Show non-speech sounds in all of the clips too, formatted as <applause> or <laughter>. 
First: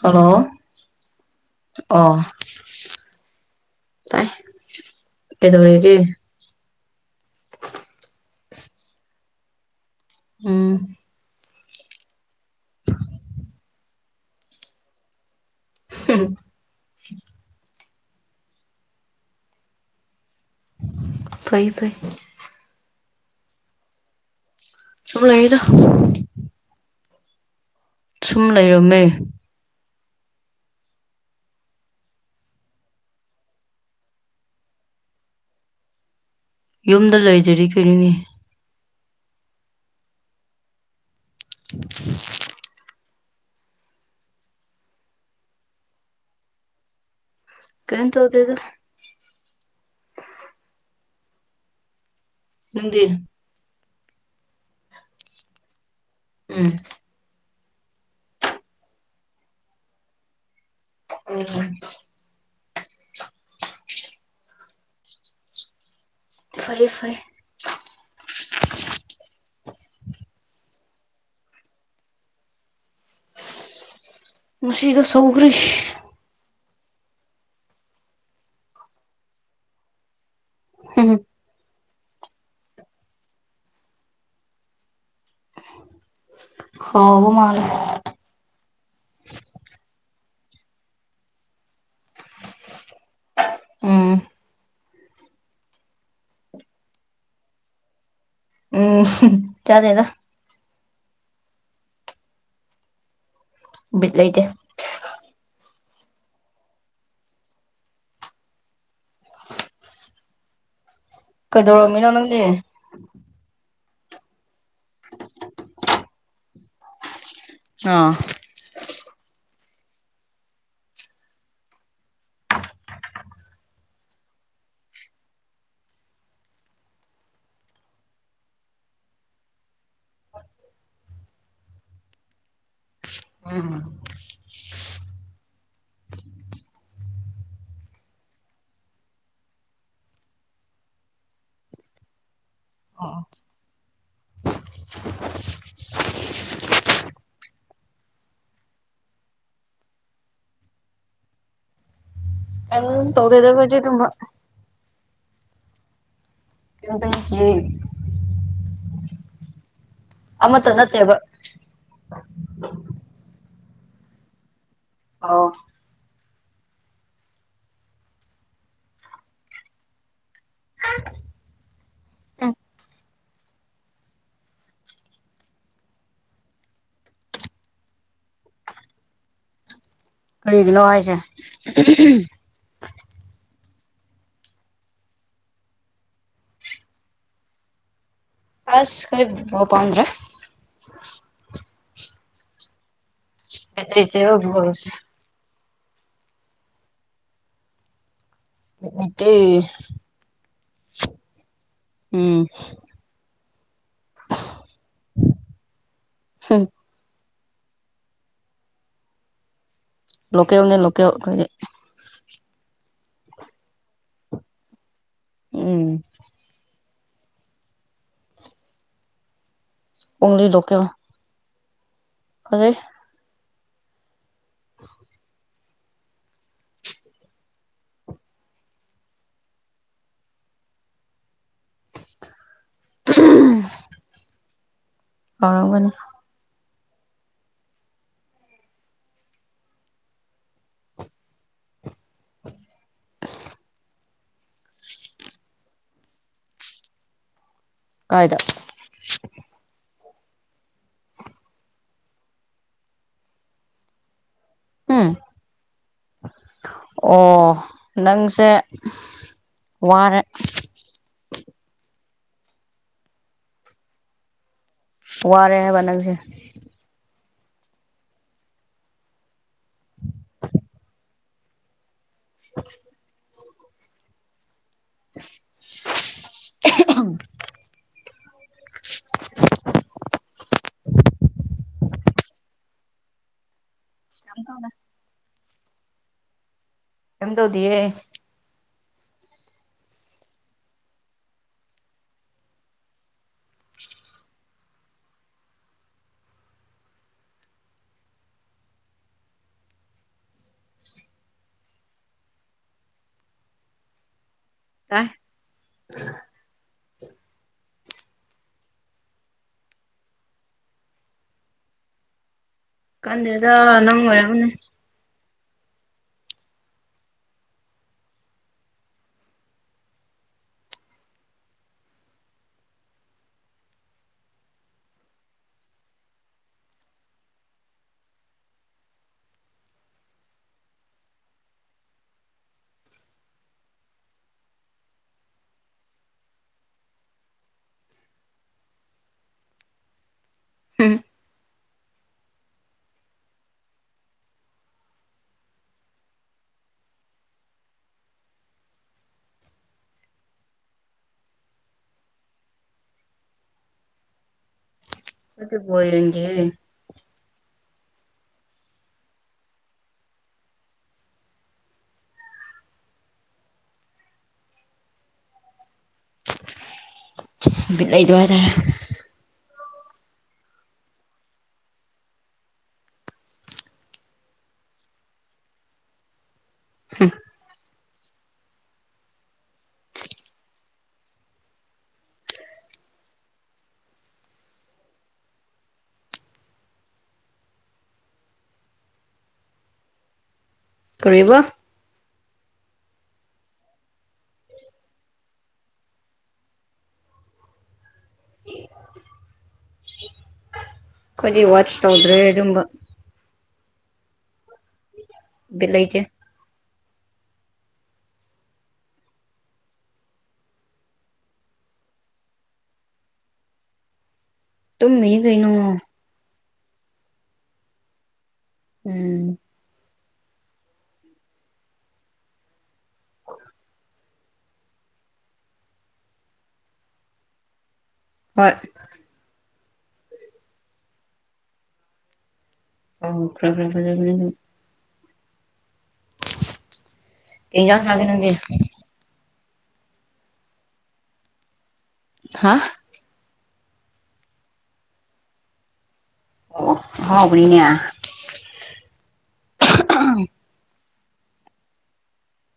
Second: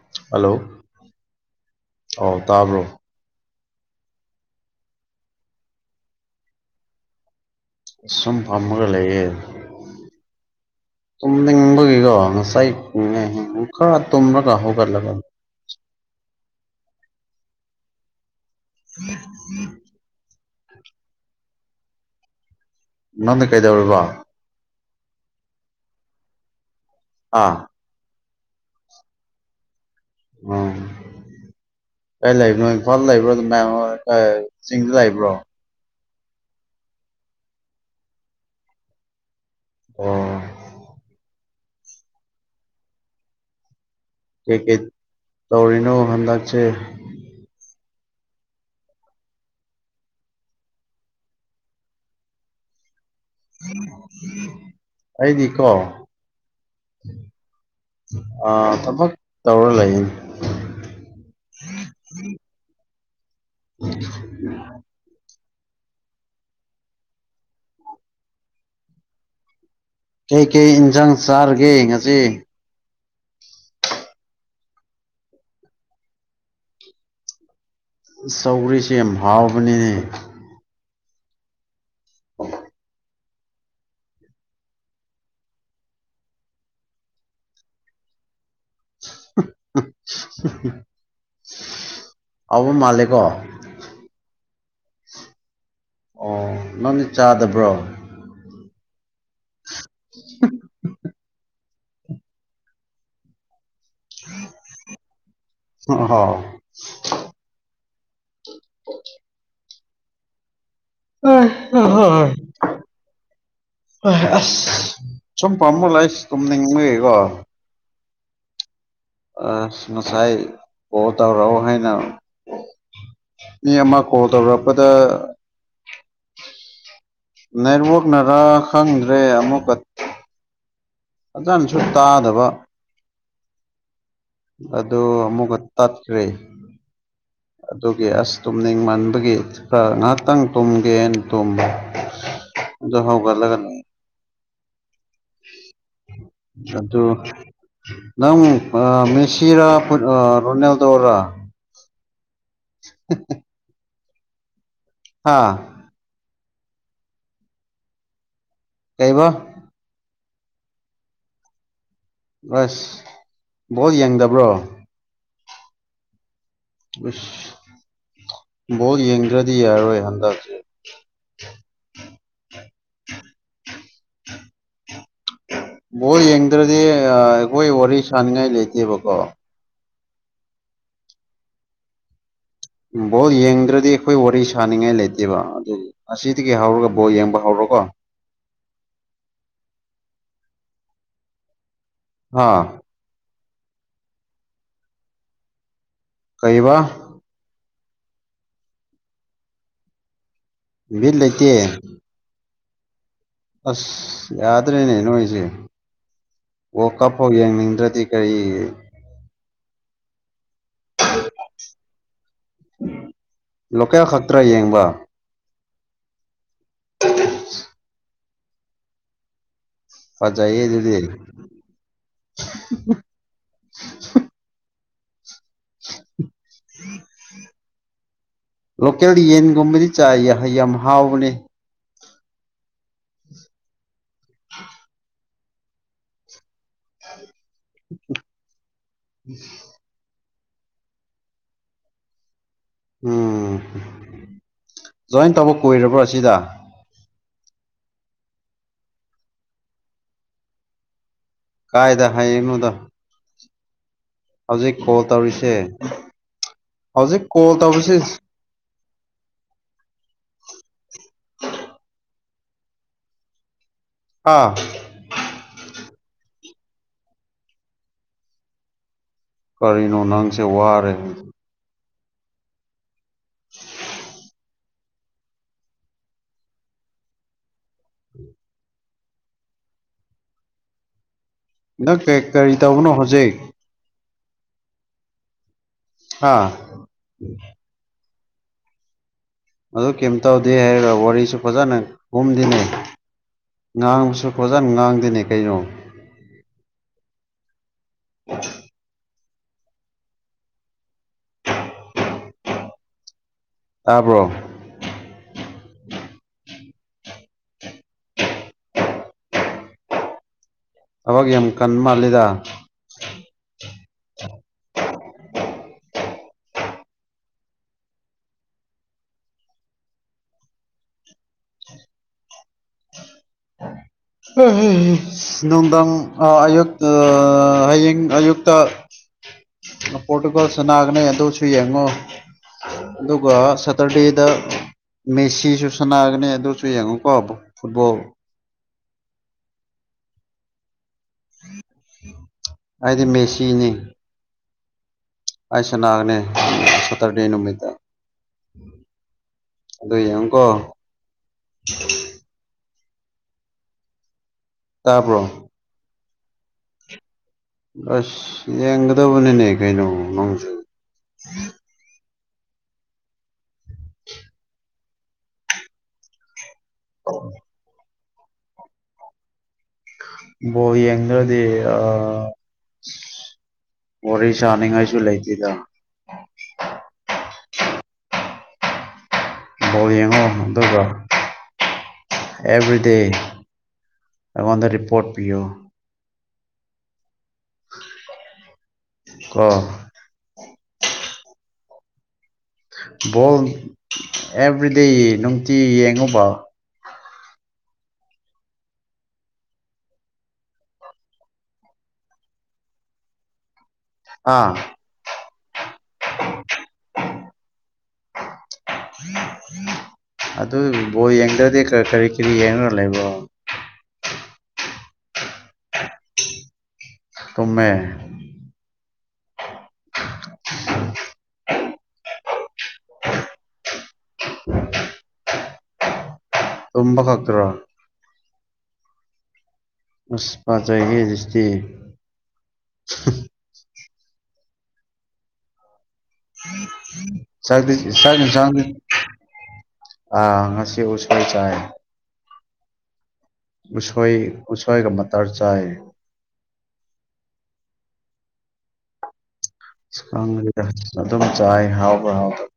hello hello ꯑ ꯑꯧ ꯇꯥꯕ꯭ꯔꯣ ꯇꯥꯏ ꯀꯗꯧꯔꯒ ꯁꯨꯝ ꯐꯃꯒꯦ ꯎꯝ ꯅꯤꯡꯕꯒꯤꯀꯣ ꯉꯁꯥꯏ ꯈꯔ ꯇꯨꯝꯔꯒ ꯍꯧꯒꯠꯂꯒ <inaudible> ꯎꯝ ꯎꯝ ꯐꯩ ꯐꯩ ꯅꯗ ꯀꯩꯗ ꯑꯣꯏꯔꯕꯔꯤꯕ ꯆ ꯂꯗ ꯑꯥ ꯁꯨꯝ ꯂꯩꯔꯝꯃꯦ ꯑ ꯀꯩ ꯂꯩꯕꯅꯣ ꯏꯝꯐꯥꯜꯗ ꯂꯩꯕ꯭ꯔꯣ ꯆꯤꯡꯗ ꯂꯩꯕ꯭ꯔꯣ ꯌꯨꯝꯗ ꯂꯩꯖꯔꯤ ꯀꯔꯤꯣꯅꯤ ꯑꯣ <unintelligible> ꯀ ꯀꯩ ꯇꯧꯔꯤꯅꯣ ꯍꯗꯒꯆꯦ ꯀꯩꯅ ꯇꯧꯗꯦ ꯑꯗꯨ ꯍꯗꯤ ꯑꯩꯗꯤ ꯀꯣ ꯎꯝ ꯑ ꯊꯕꯛ ꯇꯧꯔ ꯂꯩꯌꯦꯅꯤ ꯎꯝ <unintelligible> ꯐꯔꯦ ꯐꯔꯦ ꯀꯩ ꯀꯩ ꯏꯟꯁꯥꯡ ꯆꯥꯔꯒꯦ ꯉꯁꯤ ꯃꯁꯤꯗ ꯆꯧꯒ꯭ꯔꯤꯁ ꯁꯧꯔꯤꯁꯤ ꯍꯥꯎꯕꯅꯤꯅꯦ ꯍꯝ ꯑꯣ ꯍꯣꯕ ꯃꯥꯔ <inaudible> ꯑꯕꯨ ꯃꯥꯂꯦꯀꯣ ꯎꯝ ꯑꯣ ꯅꯪꯗꯤ ꯆꯥꯗꯕ꯭ꯔꯣ ꯌꯥꯗꯗ ꯂꯩꯗꯦ ꯍ ꯑꯣ ꯑ ꯍ ꯀꯩꯗꯧꯔꯝꯃꯤꯅꯣ ꯅꯪꯗꯤ ꯍ ꯑꯁ ꯁꯨꯝ ꯄꯥꯃ ꯂꯥꯛꯏꯁ ꯇꯨꯝꯅꯤꯡꯉꯨꯀꯣ ꯑꯥ ꯑ ꯉꯁꯥꯏ ꯄꯣ ꯇꯧꯔꯛꯎ ꯍꯥꯏꯅ ꯃꯤ ꯑꯃ ꯀꯣꯜ ꯇꯧꯔꯛꯄꯗ ꯅꯦꯠꯋꯛꯅꯔꯥ ꯈꯪꯗ꯭ꯔꯦ ꯑꯃꯨꯛꯀ ꯍꯖꯅꯁꯨ ꯇꯥꯗꯕ ꯑꯗꯨ ꯑꯃꯨꯛꯀ ꯇꯠꯈ꯭ꯔꯦ <inaudible> ꯑꯗꯨꯒꯤ ꯑꯁ ꯇꯨꯝꯅꯤꯡꯃꯟꯕꯒꯤ ꯈꯔ ꯉꯥꯏꯍꯥꯛꯇꯪ ꯇꯨꯝꯒꯦꯅ ꯇꯨꯝꯕ ꯑꯣ ꯍꯥꯎ ꯎꯒꯔꯂꯒꯅꯥ <inaudible> ꯑꯗꯨ ꯅꯪ ꯃꯦꯁꯤꯔꯥ ꯔꯣꯅꯦꯜꯗꯣꯔ ꯀꯝ ꯇꯧꯗꯦꯗ ꯑꯗꯨꯒꯨꯝꯕ ꯑꯥ <unintelligible> ꯀꯩꯕ ꯑꯃꯇ ꯅꯠꯇꯦꯕ ꯑꯁ ꯕꯣꯜ ꯌꯦꯡꯗꯕ꯭ꯔꯣ ꯑꯥꯎ ꯁ ꯕꯣꯜ ꯌꯦꯡꯗ꯭ꯔꯗꯤ ꯌꯥꯔꯣꯏ ꯍꯟꯗꯛ ꯑ ꯕꯣꯜ ꯌꯦꯡꯗ꯭ꯔꯗꯤ ꯑꯩꯈꯣꯏ ꯋꯥꯔꯤ ꯁꯅꯤꯡꯉꯥꯏ ꯂꯩꯇꯦꯕꯀꯣ ꯀꯔꯤꯒꯤꯅꯣ ꯍꯥꯏꯖꯦ ꯕꯣꯜ ꯌꯦꯡꯗ꯭ꯔꯗꯤ ꯑꯩꯈꯣꯏ ꯋꯥꯔꯤ ꯁꯥꯅꯤꯡꯉꯥꯏ ꯂꯩꯇꯦꯕ ꯑꯗꯨ ꯑꯁꯤꯗꯒꯤ ꯍꯧꯔꯒ ꯕꯣꯜ ꯌꯦꯡꯕ ꯍꯧꯔꯛ ꯀꯣ ꯑꯁ ꯀꯣꯏ ꯕꯣꯜ ꯄꯥꯝꯗ꯭ꯔꯦ ꯑꯥ <unintelligible> ꯀꯩꯕ ꯕꯤꯠ ꯂꯩꯇꯦ ꯚꯤꯠ ꯂꯩꯇꯦ ꯎꯝ ꯑꯁ ꯌꯥꯗ꯭ꯔꯦꯅꯦ ꯅꯣꯏꯁꯦ ꯑꯣ ꯀꯞ ꯍꯣ ꯌꯦꯡꯅꯤꯡꯗ꯭ꯔꯗꯤ ꯀꯔꯤ ꯂꯣꯀꯦꯜꯅꯦ ꯂꯣꯀꯦꯜ ꯈꯣꯢꯗꯤ ꯂꯣꯀꯦꯜ ꯈꯛꯇ꯭ꯔꯥ ꯌꯦꯡꯕ ꯎꯝ <inaudible> ꯑꯣꯡꯂꯤ ꯐꯖꯌꯦ ꯂꯣꯀꯦꯜ ꯑꯗꯨꯗꯤ ꯐꯖꯩ <inaudible> <inaudible> ꯂꯣꯀꯦꯜ ꯌꯦꯟꯒꯨꯝꯕꯗꯤ ꯆꯥꯏ ꯌꯥꯝ ꯍꯥꯎꯕꯅꯤ ꯑꯍꯨꯡ <inaudible> ꯑꯥꯎꯔꯝꯒꯅꯤ ꯎꯝ <inaudible> ꯎꯝ ꯖꯣꯏꯟ ꯇꯧꯕ ꯀꯨꯏꯔꯕ꯭ꯔꯣ ꯑꯁꯤꯗ ꯀꯥꯏꯗ ꯀꯥꯏꯗ ꯍꯥꯏꯌꯦꯅꯨꯗ ꯍꯧꯖꯤꯛ ꯀꯣꯜ ꯎꯝ ꯇꯧꯔꯤꯁꯦ ꯍꯧꯖꯤꯛ ꯀꯣꯜ ꯑꯣ ꯇꯧꯔꯤꯁꯦ ꯅꯪꯁꯦ ꯋꯥꯔꯦ ꯑꯥ ꯋꯥꯔꯦ ꯍꯥꯏꯕ ꯅꯪꯁꯦ ꯀꯔꯤꯅ ꯅꯪꯁ ꯋꯥꯔ <unintelligible> <unintelligible> ꯎ ꯎꯝ <unintelligible> ꯪ ꯀꯔꯤ ꯇꯧꯕꯅꯣ ꯍꯧꯖꯤꯛ ꯆ ꯇꯧꯅ ꯑꯥ ꯍ ꯇꯧꯗꯤꯑꯦ ꯑꯗꯨ ꯀꯩꯝꯇꯧꯗꯦ ꯍꯥꯏꯔꯒ ꯋꯥꯔꯤꯁꯨ ꯐꯖꯅ ꯀꯨꯝꯗꯤꯅꯩ ꯉꯥꯡꯕꯁꯨ ꯀꯣꯖꯅ ꯉꯥꯡꯗꯅꯦ ꯀꯩꯅꯣ ꯑ ꯑꯥꯕ꯭ꯔꯣ ꯇ <unintelligible> ꯑꯒ ꯌꯦ ꯌꯥꯝ ꯀꯟ ꯃꯥꯜꯂꯗ ꯀꯟꯗꯦꯗ ꯅꯪ ꯋꯥꯔ ꯃꯅꯦ ꯅꯨꯡꯊꯪ ꯑꯌꯨ ꯍꯌꯦꯡ ꯑꯌꯨꯛꯇ ꯄꯣꯇꯨꯒꯣꯜꯁꯅꯥꯒꯅ ꯑꯗꯨꯧꯁꯨꯨꯏ ꯌꯦꯡꯉꯣ ꯑꯗꯨꯒ ꯁꯇꯔꯗꯦꯗ ꯃꯦꯁꯤꯁꯨ ꯁꯅꯥꯒꯅꯤ ꯑꯗꯨꯁꯨ ꯌꯦꯡꯉꯨꯀꯣꯕ ꯐꯨꯠꯕꯣꯜ ꯍꯝ ꯑꯩꯗꯤ ꯃꯦꯁꯤꯅꯤ ꯑꯁꯥꯅꯥꯒꯅꯦ ꯁꯇꯔ ꯗꯦ ꯅꯨ ꯃꯗꯥ ꯑꯗꯨꯗ ꯌꯦꯡꯀꯣ ꯇꯥꯕ꯭ꯔꯣ ꯑꯗꯤ ꯒꯦ ꯑꯁ ꯌꯦꯡꯒꯗꯧꯕꯅꯤꯅꯦ ꯀꯩꯅꯣ ꯅꯪ ꯑꯣ ꯂꯩꯗꯨ ꯋꯥ ꯇꯔꯦ ꯣ ꯌꯦꯗꯤ ꯑ ꯋꯥꯔꯤ ꯁꯥꯅꯤꯡꯉꯥꯏꯁꯨ ꯂꯩꯇꯦꯗ ꯕꯥꯎꯜ ꯌꯦꯡꯉꯣ ꯑꯗꯨꯒ ꯑꯦꯕꯔꯤ ꯗꯦꯣꯟꯗ ꯔꯤꯄꯣꯠ ꯄꯤꯌꯣ ꯑ ꯀ ꯕꯣꯜ ꯑꯦꯕ꯭ꯔꯤꯗꯦ ꯅꯨꯡꯇꯤ ꯌꯦꯡꯉꯨꯕ ꯍ ꯑꯩꯈꯗꯤ ꯋꯥꯁ ꯇꯧꯗ꯭ꯔꯦ ꯑꯗꯨꯝꯕ ꯑꯥ ꯕꯂꯩꯖꯦ ꯑꯗꯨ ꯕꯣ ꯌꯦꯡꯗ꯭ꯔꯗꯤ ꯀꯔꯤ ꯀꯔꯤ ꯌꯦꯡꯉꯔ ꯂꯩꯦꯕꯣ ꯇꯨꯝꯃꯤꯅꯤ ꯀꯩꯅꯩꯅꯣ ꯇꯨꯝꯃꯦ ꯎꯝ ꯇꯝꯕ ꯀꯥꯛꯇꯔꯣ ꯍꯣꯏ ꯎꯁꯄꯥꯥ ꯆꯥꯏꯦ ꯁꯇꯗꯤ ꯑ ꯈ꯭ꯔ ꯈ꯭ꯔ ꯐꯖꯕ ꯆ ꯀꯩ ꯏꯟꯖꯥꯡ ꯆꯥꯒꯦ ꯁ ꯅꯪꯗꯤ ꯁ ꯑ ꯉꯁꯤ ꯎꯁꯥꯏ ꯆꯥꯏ ꯍꯥ ꯎꯁꯣꯏ ꯀ ꯃꯇꯔ ꯆꯥꯏ ꯑꯣ ꯑꯕꯅꯤꯅꯦ ꯑꯗꯨꯝ ꯆꯥꯏ ꯍꯥꯎꯕ ꯍꯥꯎꯗ ꯑꯣ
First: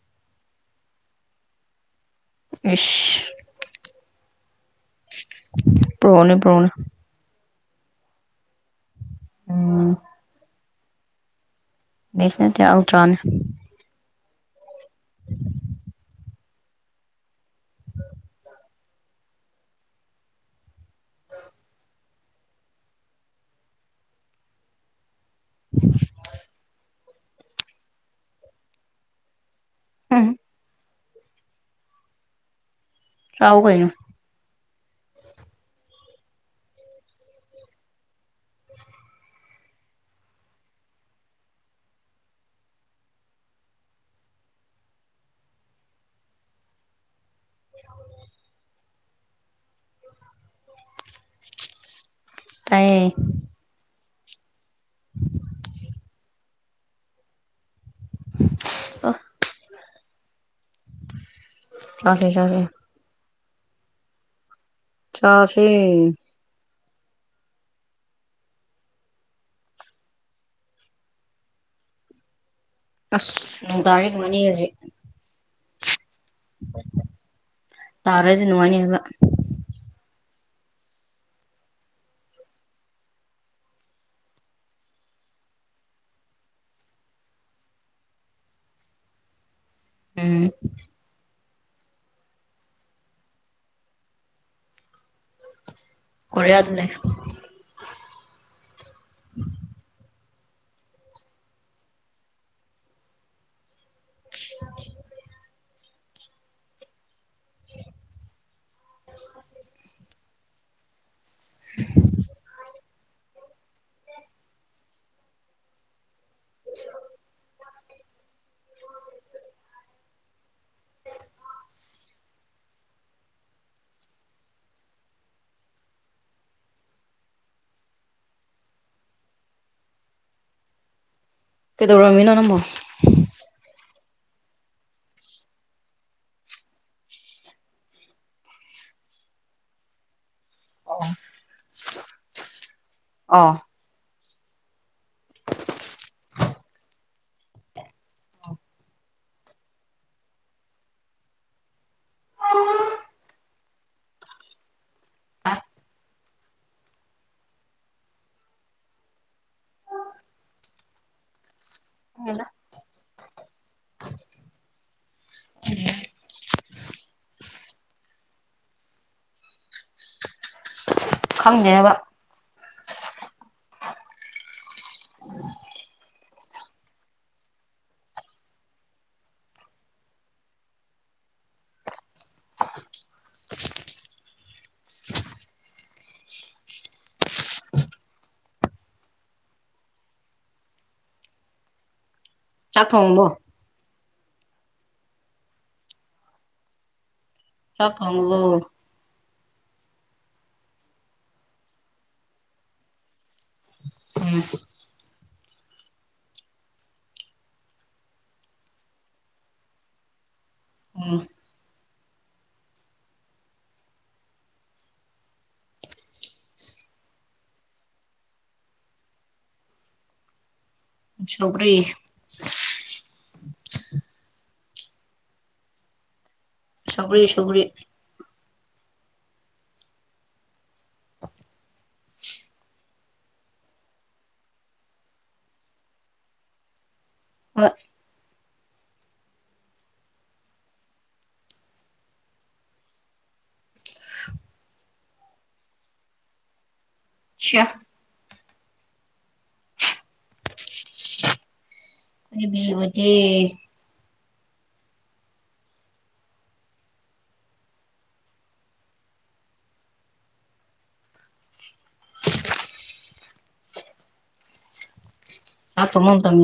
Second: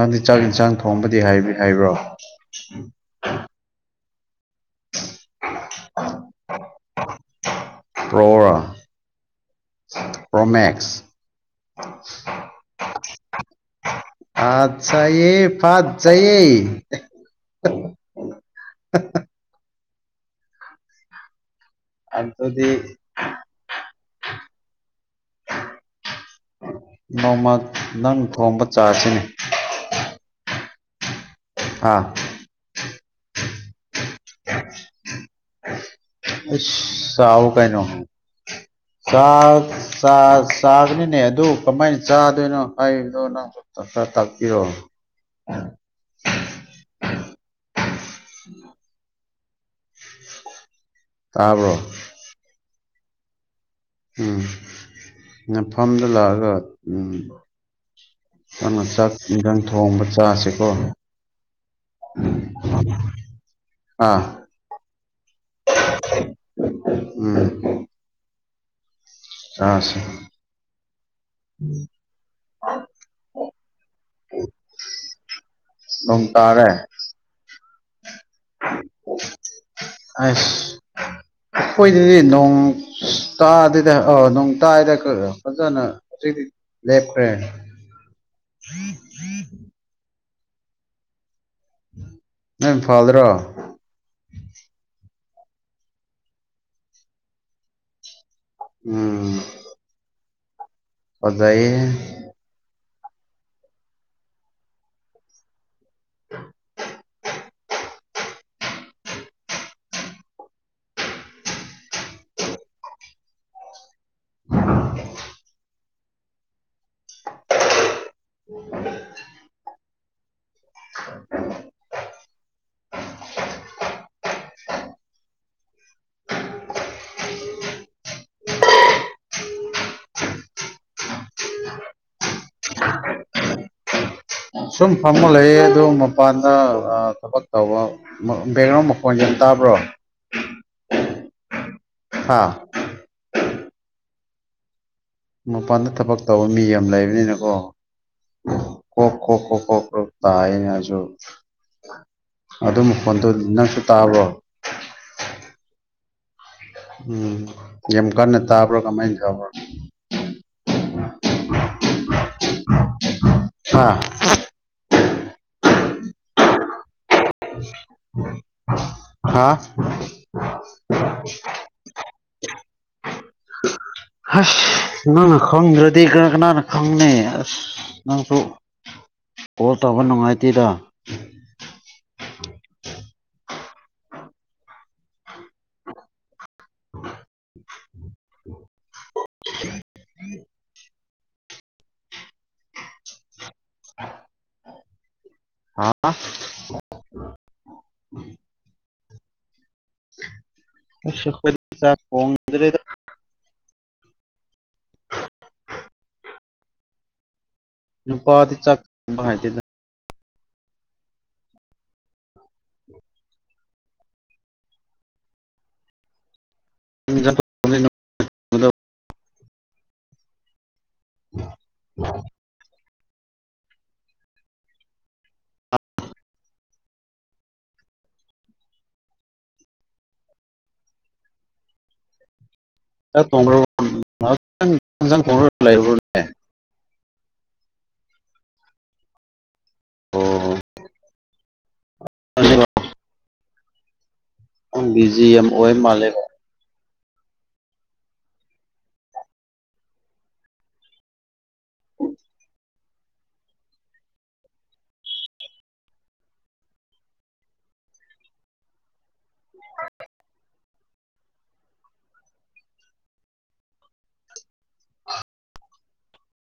ꯅꯪꯗꯤ ꯆꯥꯛ ꯏꯟꯁꯥꯡ ꯊꯣꯡꯕꯗꯤ ꯍꯥꯏꯕ꯭ꯔꯣ ꯏꯁ ꯄ꯭ꯔꯣꯅꯦ ꯄ꯭ꯔꯣꯅꯦ ꯄꯧꯔ ꯎꯝ ꯄ꯭ꯔꯣꯃꯦꯛ ꯃꯦꯛꯁ ꯅꯠꯇꯦ ꯑꯜꯇ꯭ꯔꯅꯦ ꯑꯠꯆꯥ ꯌꯦ ꯐꯠ ꯆꯌꯦ <unintelligible> <unintelligible> ꯑꯗꯨꯗꯤ <unintelligible> ꯅꯣꯃ ꯅꯪ ꯊꯣꯡꯕ ꯆꯥꯁꯤ ꯎꯝ ꯑꯥ ꯂꯎ ꯀꯣꯏꯅ ꯑ ꯁꯥꯎ ꯀꯥꯏ ꯅ ꯆꯥꯒꯅꯤꯅꯦ ꯑꯗꯨ ꯀꯃꯥꯏꯅ ꯆꯥꯗꯣꯏꯅꯣ ꯍꯥꯏꯕꯗꯣꯅꯣ ꯇꯥꯛꯄꯤꯔꯣ <unintelligible> ꯇꯥꯕ꯭ꯔꯣ ꯇꯌꯦ ꯎꯝ ꯃꯐꯝꯗ ꯂꯥꯛꯑꯒ ꯎꯝ ꯅꯪꯅ ꯆꯥꯛ ꯏꯟꯖꯥꯡ ꯊꯣꯡꯕ ꯆꯥꯁꯦ ꯍ ꯍ ꯎ ꯆꯥꯁꯦ ꯆꯥꯁꯦ ꯑꯥ <inaudible> ꯆꯥꯁꯦ ꯎꯝ ꯑꯁ ꯑꯁ ꯇꯔꯦꯛ ꯃꯅꯤꯒꯖꯤ <inaudible> ꯅꯣꯡ ꯇꯥꯔꯦ ꯇꯥꯔꯥꯖ ꯅꯨꯡꯉꯅꯤ ꯍꯥꯏꯕ ꯑꯁ ꯈꯣꯏꯅꯤꯅꯦ ꯅꯣꯡ ꯇꯥꯗꯗ ꯑ ꯅꯨꯡ ꯇꯥꯏꯗ ꯐꯖꯅ ꯍꯧꯗꯤ ꯂꯦꯐ ꯍꯦꯟ ꯎꯝ ꯅ ꯏꯝ ꯐꯥꯗ꯭ꯔꯣ ꯀꯔꯌꯥꯗꯅꯦꯦ ꯎꯝ ꯄꯖꯏ <inaudible> <inaudible> <inaudible> <inaudible> ꯑꯁꯥ <inaudible> <inaudible> ꯀꯗꯧꯔ ꯃꯤꯅꯣ ꯅꯕꯣ ꯁꯨꯝ ꯐꯃ ꯂꯩꯌꯦ ꯑꯗꯨ ꯃꯄꯥꯟꯗ ꯊꯕꯛ ꯇꯧꯕ ꯕꯦꯛꯒ꯭ꯔꯥꯎꯟ ꯃꯈꯣꯟ ꯌꯦꯟ ꯇꯥꯕ꯭ꯔꯣ ꯍꯥꯥ ꯑ ꯃꯄꯥꯟꯗ ꯊꯕꯛ ꯇꯧꯕ ꯃꯤ ꯌꯥꯝ ꯂꯩꯕꯅꯤꯅꯀꯣ ꯀꯣꯣꯣ ꯀꯣ ꯀ꯭ꯔꯣ ꯇ ꯍꯥꯏꯅꯦꯁꯨ ꯑꯗꯨ ꯐꯣꯟꯗꯨ ꯅꯪꯁꯨ ꯇꯥꯕꯣ ꯑ ꯎꯝ ꯌꯥꯝꯦꯝ ꯀ ꯇꯥꯕꯔꯣ ꯀꯃꯥꯏ ꯆꯕꯔ <inaudible> ꯑꯥ ꯑ ꯍꯥꯥ ꯈꯪꯗꯦꯕ ꯑꯁ ꯅꯪꯅ ꯈꯪꯗ꯭ꯔꯗꯤ ꯀꯅꯥ ꯀꯅꯥꯅ ꯈꯪꯅꯤ ꯑꯁ ꯅꯪꯁꯨ ꯀꯣꯜ ꯇꯧꯕ ꯅꯨꯡꯉꯥꯏꯇꯦꯗ ꯆꯈꯕꯣ ꯍꯥ ꯑꯁ ꯀ ꯀꯕ ꯄ ꯆ ꯐꯗ꯭ꯔꯦ ꯎꯝ ꯅꯨꯄꯥꯗꯤ ꯆꯗ ꯎꯝ <inaudible> ꯄꯔꯤ ꯁꯒꯔꯤ ꯁꯒꯔꯤ ꯣꯡ꯭ꯔꯣꯡ꯭ꯔ ꯑ ꯑꯣ ꯕꯤ ꯖꯤ ꯑꯦꯝ ꯑꯣꯏ ꯃꯥꯂꯦꯝ ꯁꯦ <inaudible> ꯑꯗꯤ <inaudible> ꯍꯥ ꯄꯃꯝ ꯇꯝꯅ